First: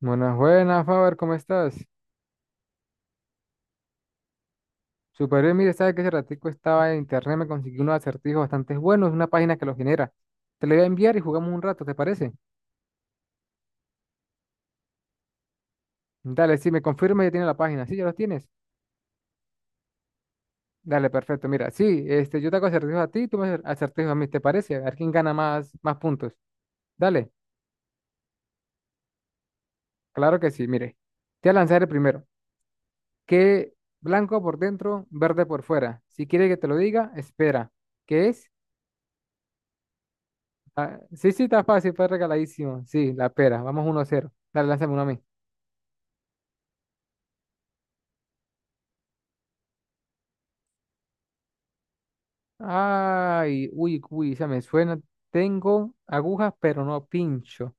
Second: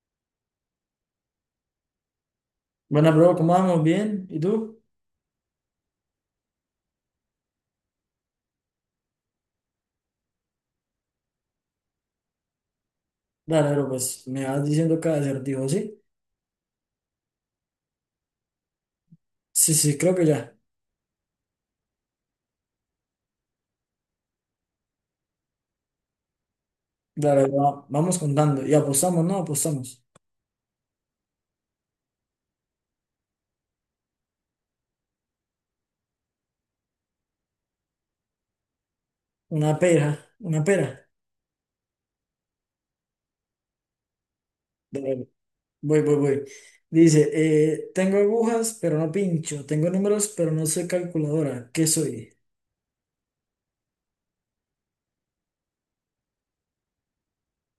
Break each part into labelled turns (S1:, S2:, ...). S1: Buenas, buenas, Faber, ¿cómo estás?
S2: Bueno, bro, ¿cómo vamos? ¿Bien? ¿Y tú?
S1: Super bien mire, sabes que ese ratico estaba en internet, me conseguí unos acertijos bastante buenos, una página que los genera. Te lo voy a enviar y jugamos un rato, ¿te parece?
S2: Dale, bro, pues me vas diciendo cada acertijo, ¿sí?
S1: Dale, sí, me confirma ya tiene la página. Sí, ya los tienes.
S2: Sí, sí, creo que ya.
S1: Dale, perfecto. Mira, sí, este, yo te hago acertijos a ti, tú me haces acertijos a mí, ¿te parece? A ver quién gana más puntos. Dale,
S2: Dale, vamos contando. Y apostamos, ¿no? Apostamos.
S1: claro que sí, mire. Te voy a lanzar el primero. Que blanco por dentro, verde por fuera. Si quiere que te lo diga, espera. ¿Qué es?
S2: Una pera, una pera.
S1: Ah, sí, sí, está fácil, fue regaladísimo. Sí, la pera. Vamos 1 0. Dale, lánzame uno a mí.
S2: Dale, voy. Dice, tengo agujas, pero no pincho. Tengo números, pero no soy calculadora. ¿Qué soy?
S1: Ay, uy, uy, ya me suena. Tengo agujas, pero no pincho.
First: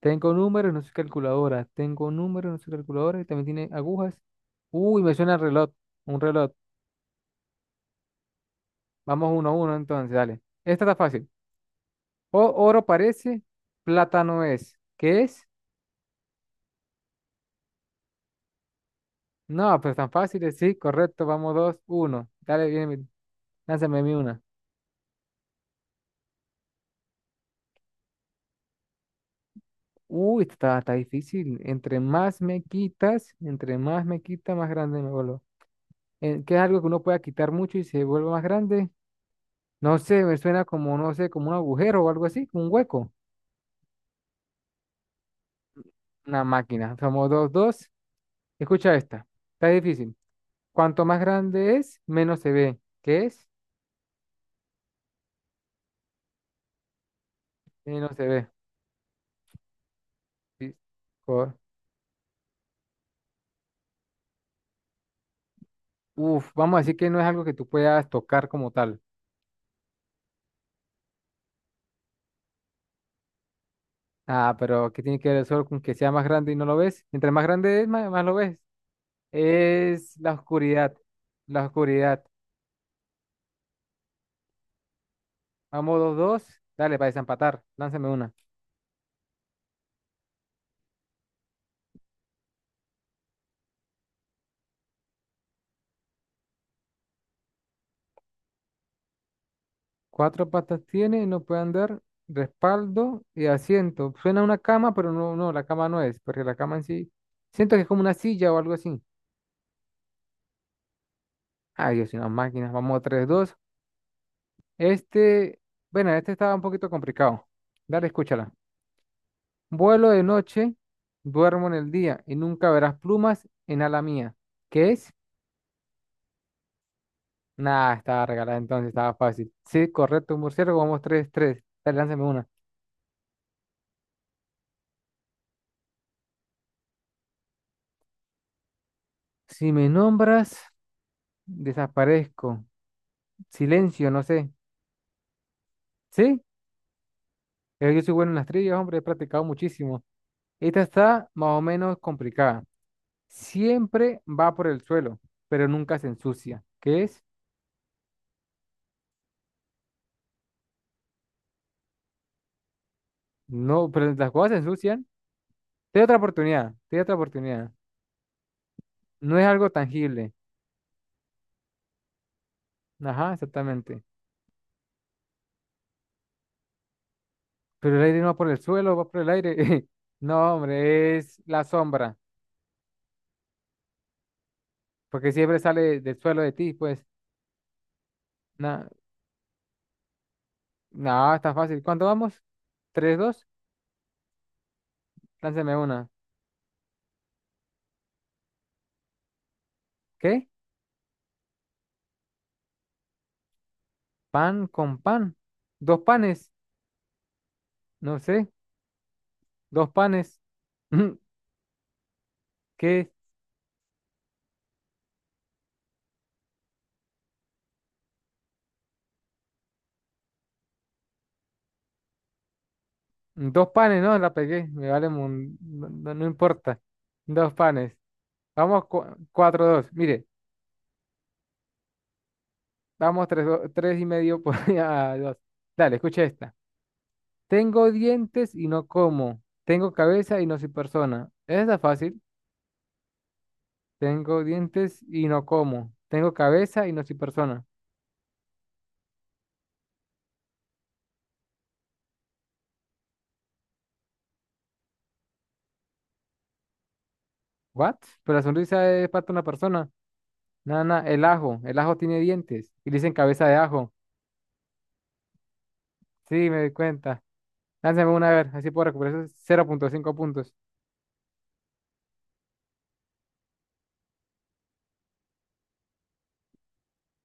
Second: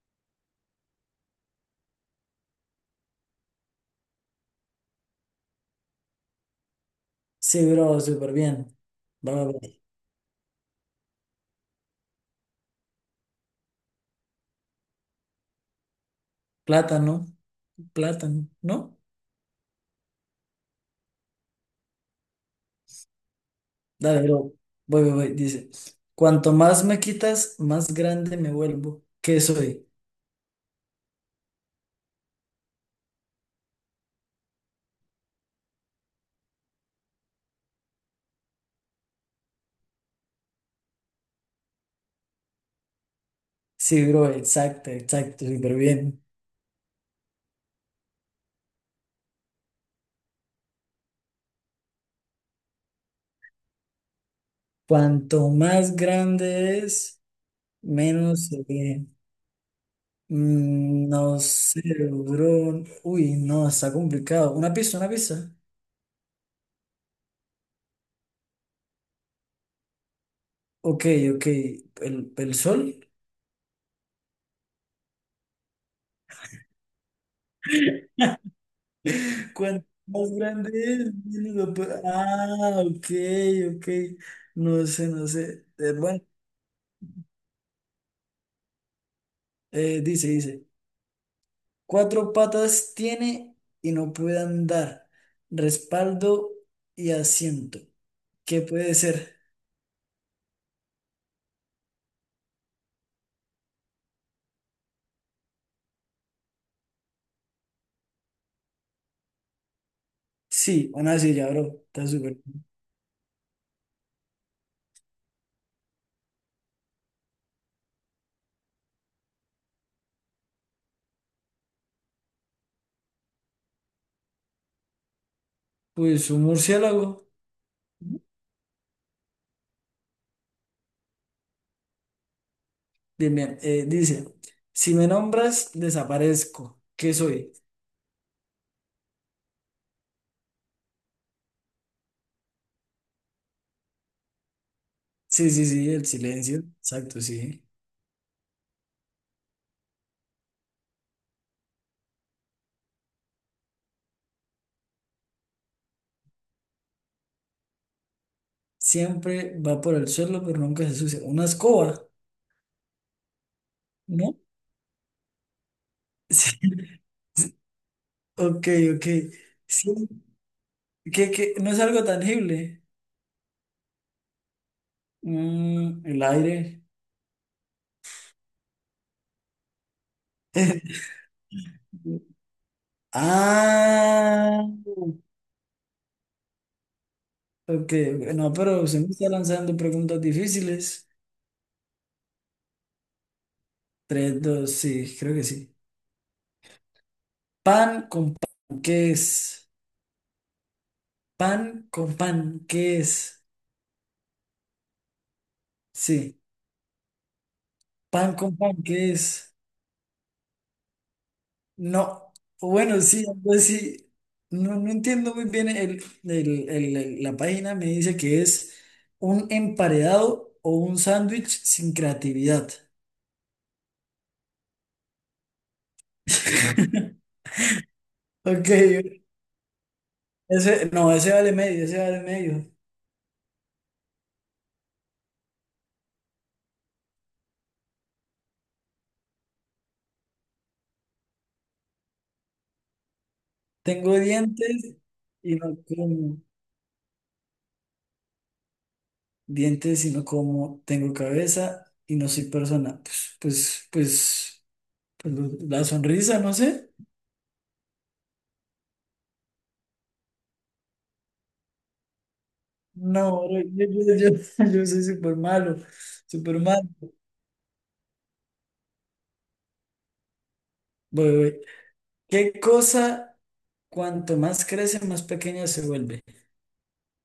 S1: Tengo números, no soy calculadora. Tengo números, no soy calculadora. Y también tiene agujas. Uy, me suena el reloj. Un reloj.
S2: Sí, bro, súper bien.
S1: Vamos
S2: Va, va,
S1: uno a
S2: va.
S1: uno entonces, dale. Esta está fácil. O oro parece, plata no es. ¿Qué es?
S2: Plátano, plátano, ¿no?
S1: No, pero tan fácil, sí, correcto. Vamos 2-1. Dale, bien, lánzame a mí
S2: Dale,
S1: una.
S2: bro. Voy. Dice, cuanto más me quitas, más grande me vuelvo. ¿Qué soy?
S1: Uy, está difícil. Entre más me quita, más grande me vuelvo. ¿Qué es algo que uno pueda quitar mucho y se vuelve más grande? No sé, me suena como, no sé, como un agujero o algo así, como un hueco.
S2: Sí, bro, exacto, exacto, súper bien.
S1: Una máquina. Somos 2-2. Escucha esta. Está difícil. Cuanto más grande es, menos se ve. ¿Qué es?
S2: Cuanto más grande es,
S1: Menos se
S2: menos
S1: ve.
S2: se ve.
S1: Sí,
S2: Mm, no
S1: cor-
S2: sé, bro. Uy, no, está complicado. Una pista, una pista.
S1: uf, vamos a decir que no es algo que tú puedas tocar como tal.
S2: Ok, ok. ¿El sol?
S1: Ah, pero ¿qué tiene que ver el sol con que sea más grande y no lo ves? Entre más grande es, más lo ves.
S2: Cuanto
S1: Es
S2: más
S1: la
S2: grande
S1: oscuridad.
S2: es,
S1: La oscuridad.
S2: ah, ok, ok. No sé, no sé.
S1: Vamos dos,
S2: Bueno,
S1: dos. Dale, para desempatar. Lánzame una.
S2: dice. Cuatro patas tiene y no puede andar. Respaldo y asiento. ¿Qué puede ser?
S1: Cuatro patas tiene, no puede andar. Respaldo y asiento. Suena a una cama, pero no, no, la cama no es, porque la cama en sí. Siento que es como una silla o algo así.
S2: Sí, una silla, bro.
S1: Ay,
S2: Está
S1: Dios, una
S2: súper.
S1: máquina. Vamos a 3-2. Este, bueno, este estaba un poquito complicado. Dale, escúchala. Vuelo de noche, duermo en el día y nunca verás plumas en ala mía. ¿Qué es?
S2: Pues un murciélago.
S1: Nada, estaba regalada entonces, estaba fácil. Sí, correcto, murciélago, vamos 3-3. Dale, lánzame una.
S2: Bien, bien. Dice, si me nombras, desaparezco. ¿Qué soy?
S1: Si me nombras, desaparezco. Silencio, no sé.
S2: Sí, sí, sí, el
S1: ¿Sí?
S2: silencio. Exacto, sí.
S1: Yo soy bueno en las trivias, hombre, he practicado muchísimo. Esta está más o menos complicada. Siempre va por el suelo, pero nunca se ensucia. ¿Qué es?
S2: Siempre va por el suelo, pero nunca se sucia. Una escoba,
S1: No, pero las
S2: ¿no?
S1: cosas se ensucian. Te doy otra
S2: Sí.
S1: oportunidad, te doy otra oportunidad.
S2: Ok, ok.
S1: No es algo
S2: Sí.
S1: tangible.
S2: Qué? No es algo tangible.
S1: Ajá, exactamente.
S2: Mm, el aire.
S1: Pero el aire no va por el suelo, va por el aire. No, hombre, es la sombra.
S2: Ah, ok,
S1: Porque siempre sale del suelo de ti, pues.
S2: ok. No, pero
S1: Nada,
S2: se me está lanzando preguntas difíciles.
S1: nada, está fácil. ¿Cuánto vamos? ¿3-2?
S2: Tres, dos, sí, creo que sí.
S1: Lánzame una.
S2: Pan con pan, ¿qué es?
S1: ¿Qué?
S2: Pan con pan, ¿qué es?
S1: Pan con pan. Dos
S2: Sí.
S1: panes. No
S2: Pan
S1: sé.
S2: con pan, ¿qué es?
S1: Dos panes.
S2: No. Bueno,
S1: ¿Qué?
S2: sí, pues sí. No, no entiendo muy bien la página. Me dice que es un emparedado o un sándwich sin creatividad.
S1: Dos panes, no, la pegué. Me vale, no, no importa. Dos panes.
S2: Ok,
S1: Vamos, 4-2. Mire,
S2: ese, no, ese vale medio, ese vale medio.
S1: vamos tres, 3,5 por a 2. Dale, escucha esta. Tengo dientes y no como. Tengo cabeza y no soy persona. Esa está fácil.
S2: Tengo
S1: Tengo
S2: dientes
S1: dientes y no
S2: y no
S1: como. Tengo
S2: como.
S1: cabeza y no soy persona.
S2: Dientes, sino como tengo cabeza y no soy persona. Pues la sonrisa, no sé.
S1: ¿What? Pero la sonrisa es parte de una persona. Nada, nada. El ajo. El ajo tiene dientes. Y le dicen cabeza
S2: No,
S1: de
S2: bro,
S1: ajo.
S2: yo soy súper malo,
S1: Sí,
S2: súper
S1: me di
S2: malo.
S1: cuenta. Lánzame una a ver. Así puedo recuperar esos 0,5 puntos.
S2: Voy. ¿Qué cosa, cuanto más crece, más pequeña se vuelve?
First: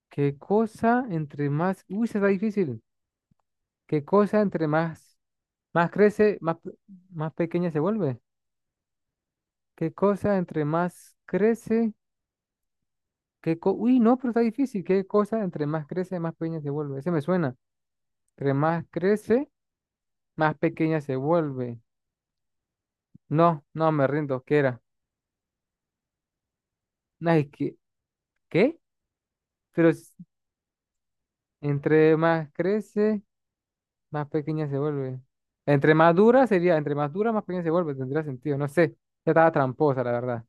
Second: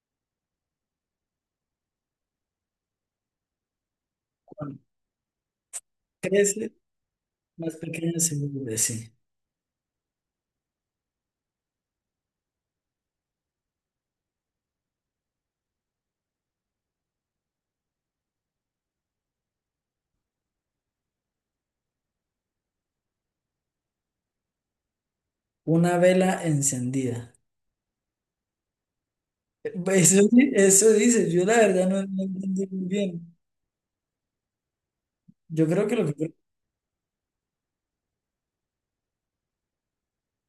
S1: ¿Qué cosa entre más... Uy, se está difícil. ¿Qué cosa entre
S2: Cuando
S1: más... Más crece, más, pe-
S2: crece,
S1: más pequeña
S2: más
S1: se vuelve?
S2: pequeña se vuelve, sí.
S1: ¿Qué cosa entre más crece? ¿Qué co... Uy, no, pero está difícil. ¿Qué cosa entre más crece, más pequeña se vuelve? Ese me suena. Entre más crece... más pequeña se vuelve. No, no, me rindo, ¿qué era?
S2: Una vela
S1: No,
S2: encendida.
S1: es que, ¿qué? Pero s-
S2: Eso, eso dice, yo la verdad no,
S1: entre
S2: no
S1: más
S2: entendí muy
S1: crece,
S2: bien.
S1: más pequeña se vuelve.
S2: Yo creo que lo que...
S1: Entre más dura, más pequeña se vuelve, tendría sentido, no sé. Ya estaba tramposa, la verdad.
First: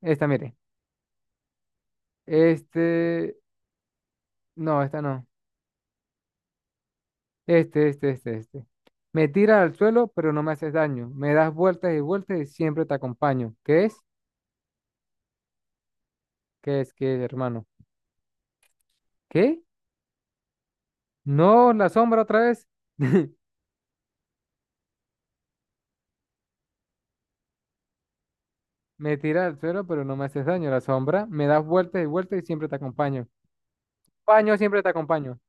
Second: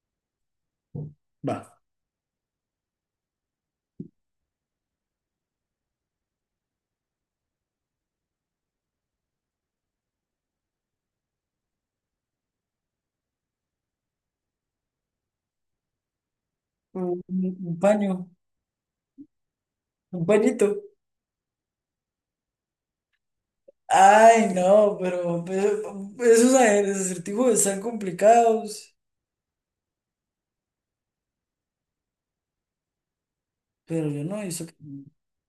S1: Esta, mire.
S2: Va.
S1: Este, no, esta no. Este. Me tiras al suelo, pero no me haces daño. Me das vueltas y vueltas y siempre te acompaño. ¿Qué es? ¿Qué es? ¿Qué
S2: Un,
S1: es, hermano?
S2: un paño,
S1: ¿Qué?
S2: un pañito.
S1: No, la sombra otra vez.
S2: Ay, no, pero esos acertijos están complicados.
S1: Me tira al suelo, pero no me haces daño. La sombra me das vueltas y vueltas y siempre te acompaño.
S2: Pero yo no,
S1: Paño,
S2: eso,
S1: siempre te acompaño.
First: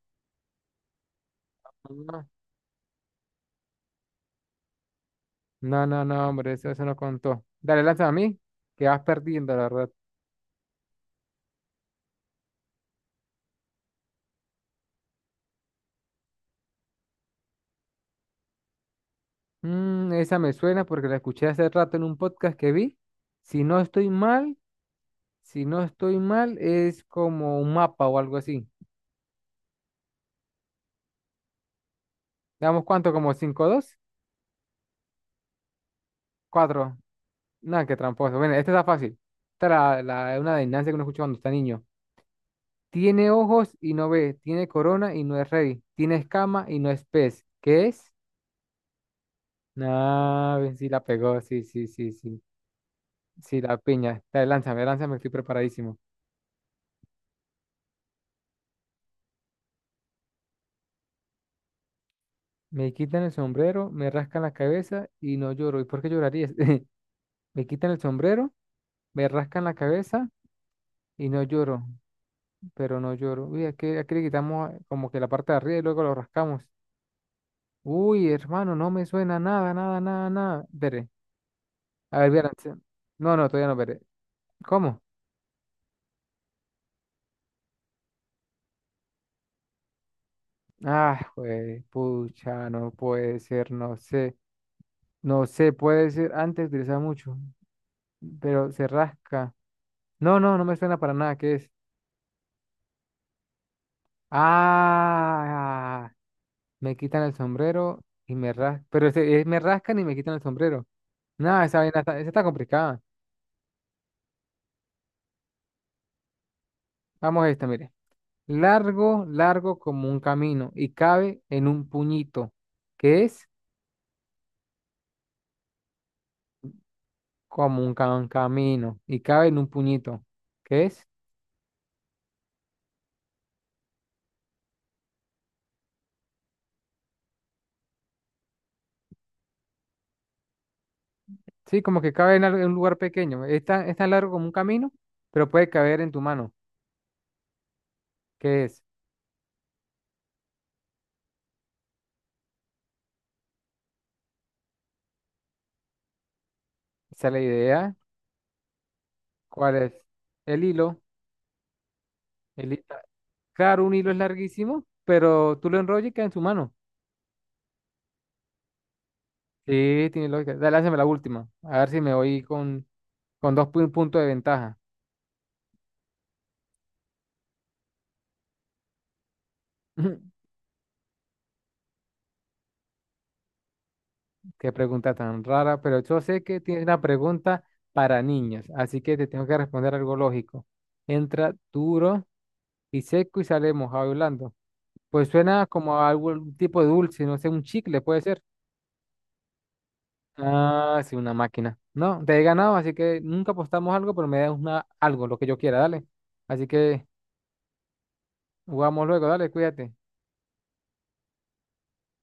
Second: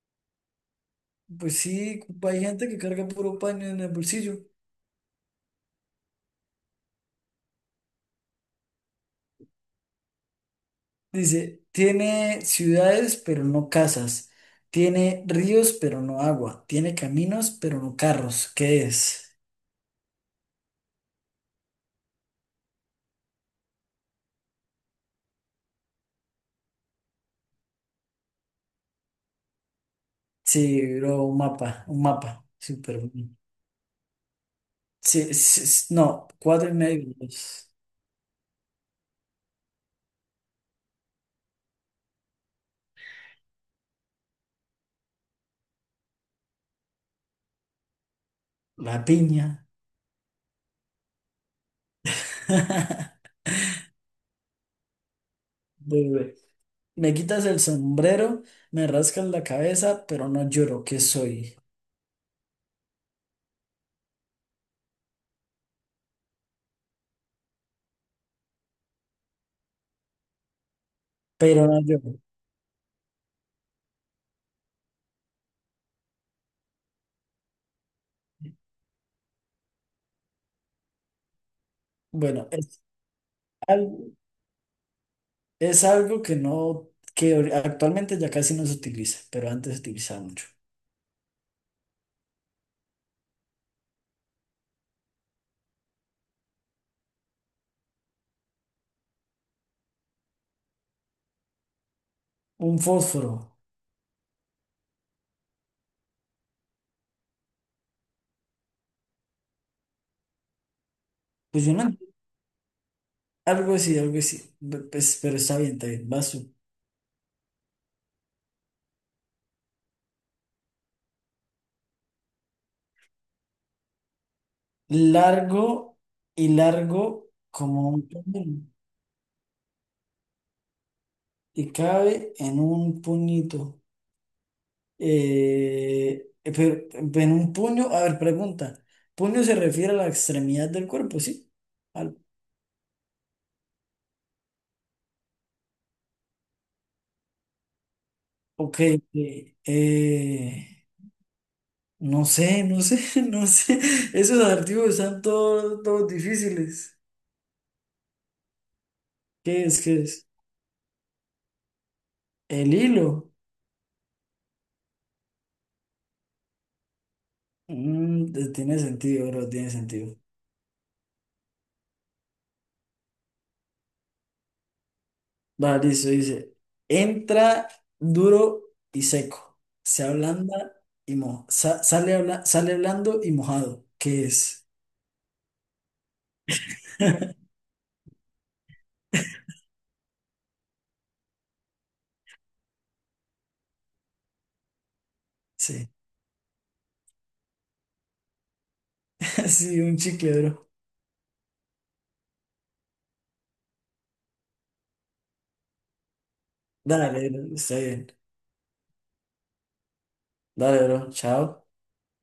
S2: pues sí,
S1: No,
S2: hay gente que carga puro paño en el bolsillo.
S1: no, hombre, eso no contó. Dale, lanza a mí, que vas perdiendo, la verdad.
S2: Dice, tiene ciudades, pero no casas. Tiene ríos, pero no agua. Tiene caminos, pero no carros. ¿Qué es?
S1: Mm, esa me suena porque la escuché hace rato en un podcast que vi. Si no estoy mal, si no estoy mal, es como un mapa o algo así.
S2: Sí, bro, un mapa, un mapa.
S1: ¿Damos
S2: Súper
S1: cuánto? Como
S2: bien.
S1: 5-2
S2: Sí, sí, sí, no, cuatro y
S1: cuatro.
S2: medio. Pues,
S1: Nada, qué tramposo. Bueno, esta está fácil. Esta es una adivinanza que uno escucha cuando está niño. Tiene ojos y no ve, tiene corona y no es rey, tiene escama y no es pez. ¿Qué es?
S2: la piña.
S1: No, ven, sí la pegó, sí, sí, sí, sí. Sí, la piña. Dale, lánzame, lánzame, estoy preparadísimo.
S2: Bebé. Me quitas el sombrero, me rascas la cabeza, pero no lloro, ¿qué soy?
S1: Me quitan el sombrero, me rascan la cabeza y no lloro. ¿Y por qué llorarías? Me quitan el sombrero, me rascan la cabeza y no
S2: Pero no
S1: lloro,
S2: lloro.
S1: pero no lloro. Uy, aquí, aquí le quitamos como que la parte de arriba y luego lo rascamos. Uy, hermano, no me suena nada, nada, nada, nada. Veré. A ver,
S2: Bueno,
S1: verán. No, no, todavía no veré.
S2: algo,
S1: ¿Cómo?
S2: es algo que no, que actualmente ya casi no se utiliza, pero antes se utilizaba mucho.
S1: Ah, güey, pucha, no puede ser, no sé, no sé, puede ser, antes utilizaba mucho, pero se rasca. No, no, no me suena para nada, ¿qué es?
S2: Un fósforo.
S1: Ah, me quitan el sombrero y me rascan, pero me rascan y me quitan el sombrero. Nada,
S2: Pues yo
S1: esa
S2: no,
S1: vaina está, esa está complicada.
S2: algo así, algo así. Pues, pero está bien, está bien. Vas tú.
S1: Vamos a esta, mire. Largo, largo como un camino y cabe en un puñito. ¿Qué es
S2: Largo y largo como un
S1: un
S2: puño,
S1: camino y cabe en un puñito, ¿qué es?
S2: y cabe en un puñito. Pero, en un puño, a ver, pregunta. Puño se refiere a la extremidad del cuerpo, ¿sí?
S1: Sí, como que
S2: Al-
S1: cabe en un lugar pequeño. Es tan largo como un camino, pero puede caber en tu mano. ¿Qué
S2: ok.
S1: es?
S2: eh, eh, no sé, no sé, no sé. Esos adjetivos están todos, todos difíciles.
S1: Esa es la idea.
S2: ¿Qué
S1: ¿Cuál
S2: es?
S1: es?
S2: ¿Qué es?
S1: El hilo. El,
S2: El
S1: hi-
S2: hilo.
S1: claro, un hilo es larguísimo, pero tú lo enrollas y queda en tu mano.
S2: Mm, tiene sentido, bro, tiene
S1: Sí,
S2: sentido.
S1: tiene lógica. Dale, hazme la última. A ver si me voy con 2 puntos de ventaja.
S2: Vale, listo, dice. Entra duro y seco. Se ablanda y sale blando y mojado. ¿Qué es?
S1: Qué pregunta tan rara, pero yo sé que tiene una pregunta para niños, así que te tengo que responder algo lógico. Entra duro y seco y sale mojado y blando. Pues suena
S2: Sí.
S1: como a algún tipo de dulce, no sé, un chicle puede ser.
S2: Sí, un chicle, bro.
S1: Ah, sí, una máquina. No, te he ganado, así que nunca apostamos algo, pero me das una, algo, lo que yo quiera, dale. Así que
S2: Dale, bro, está bien.
S1: jugamos luego, dale, cuídate.
S2: Dale, bro, chao.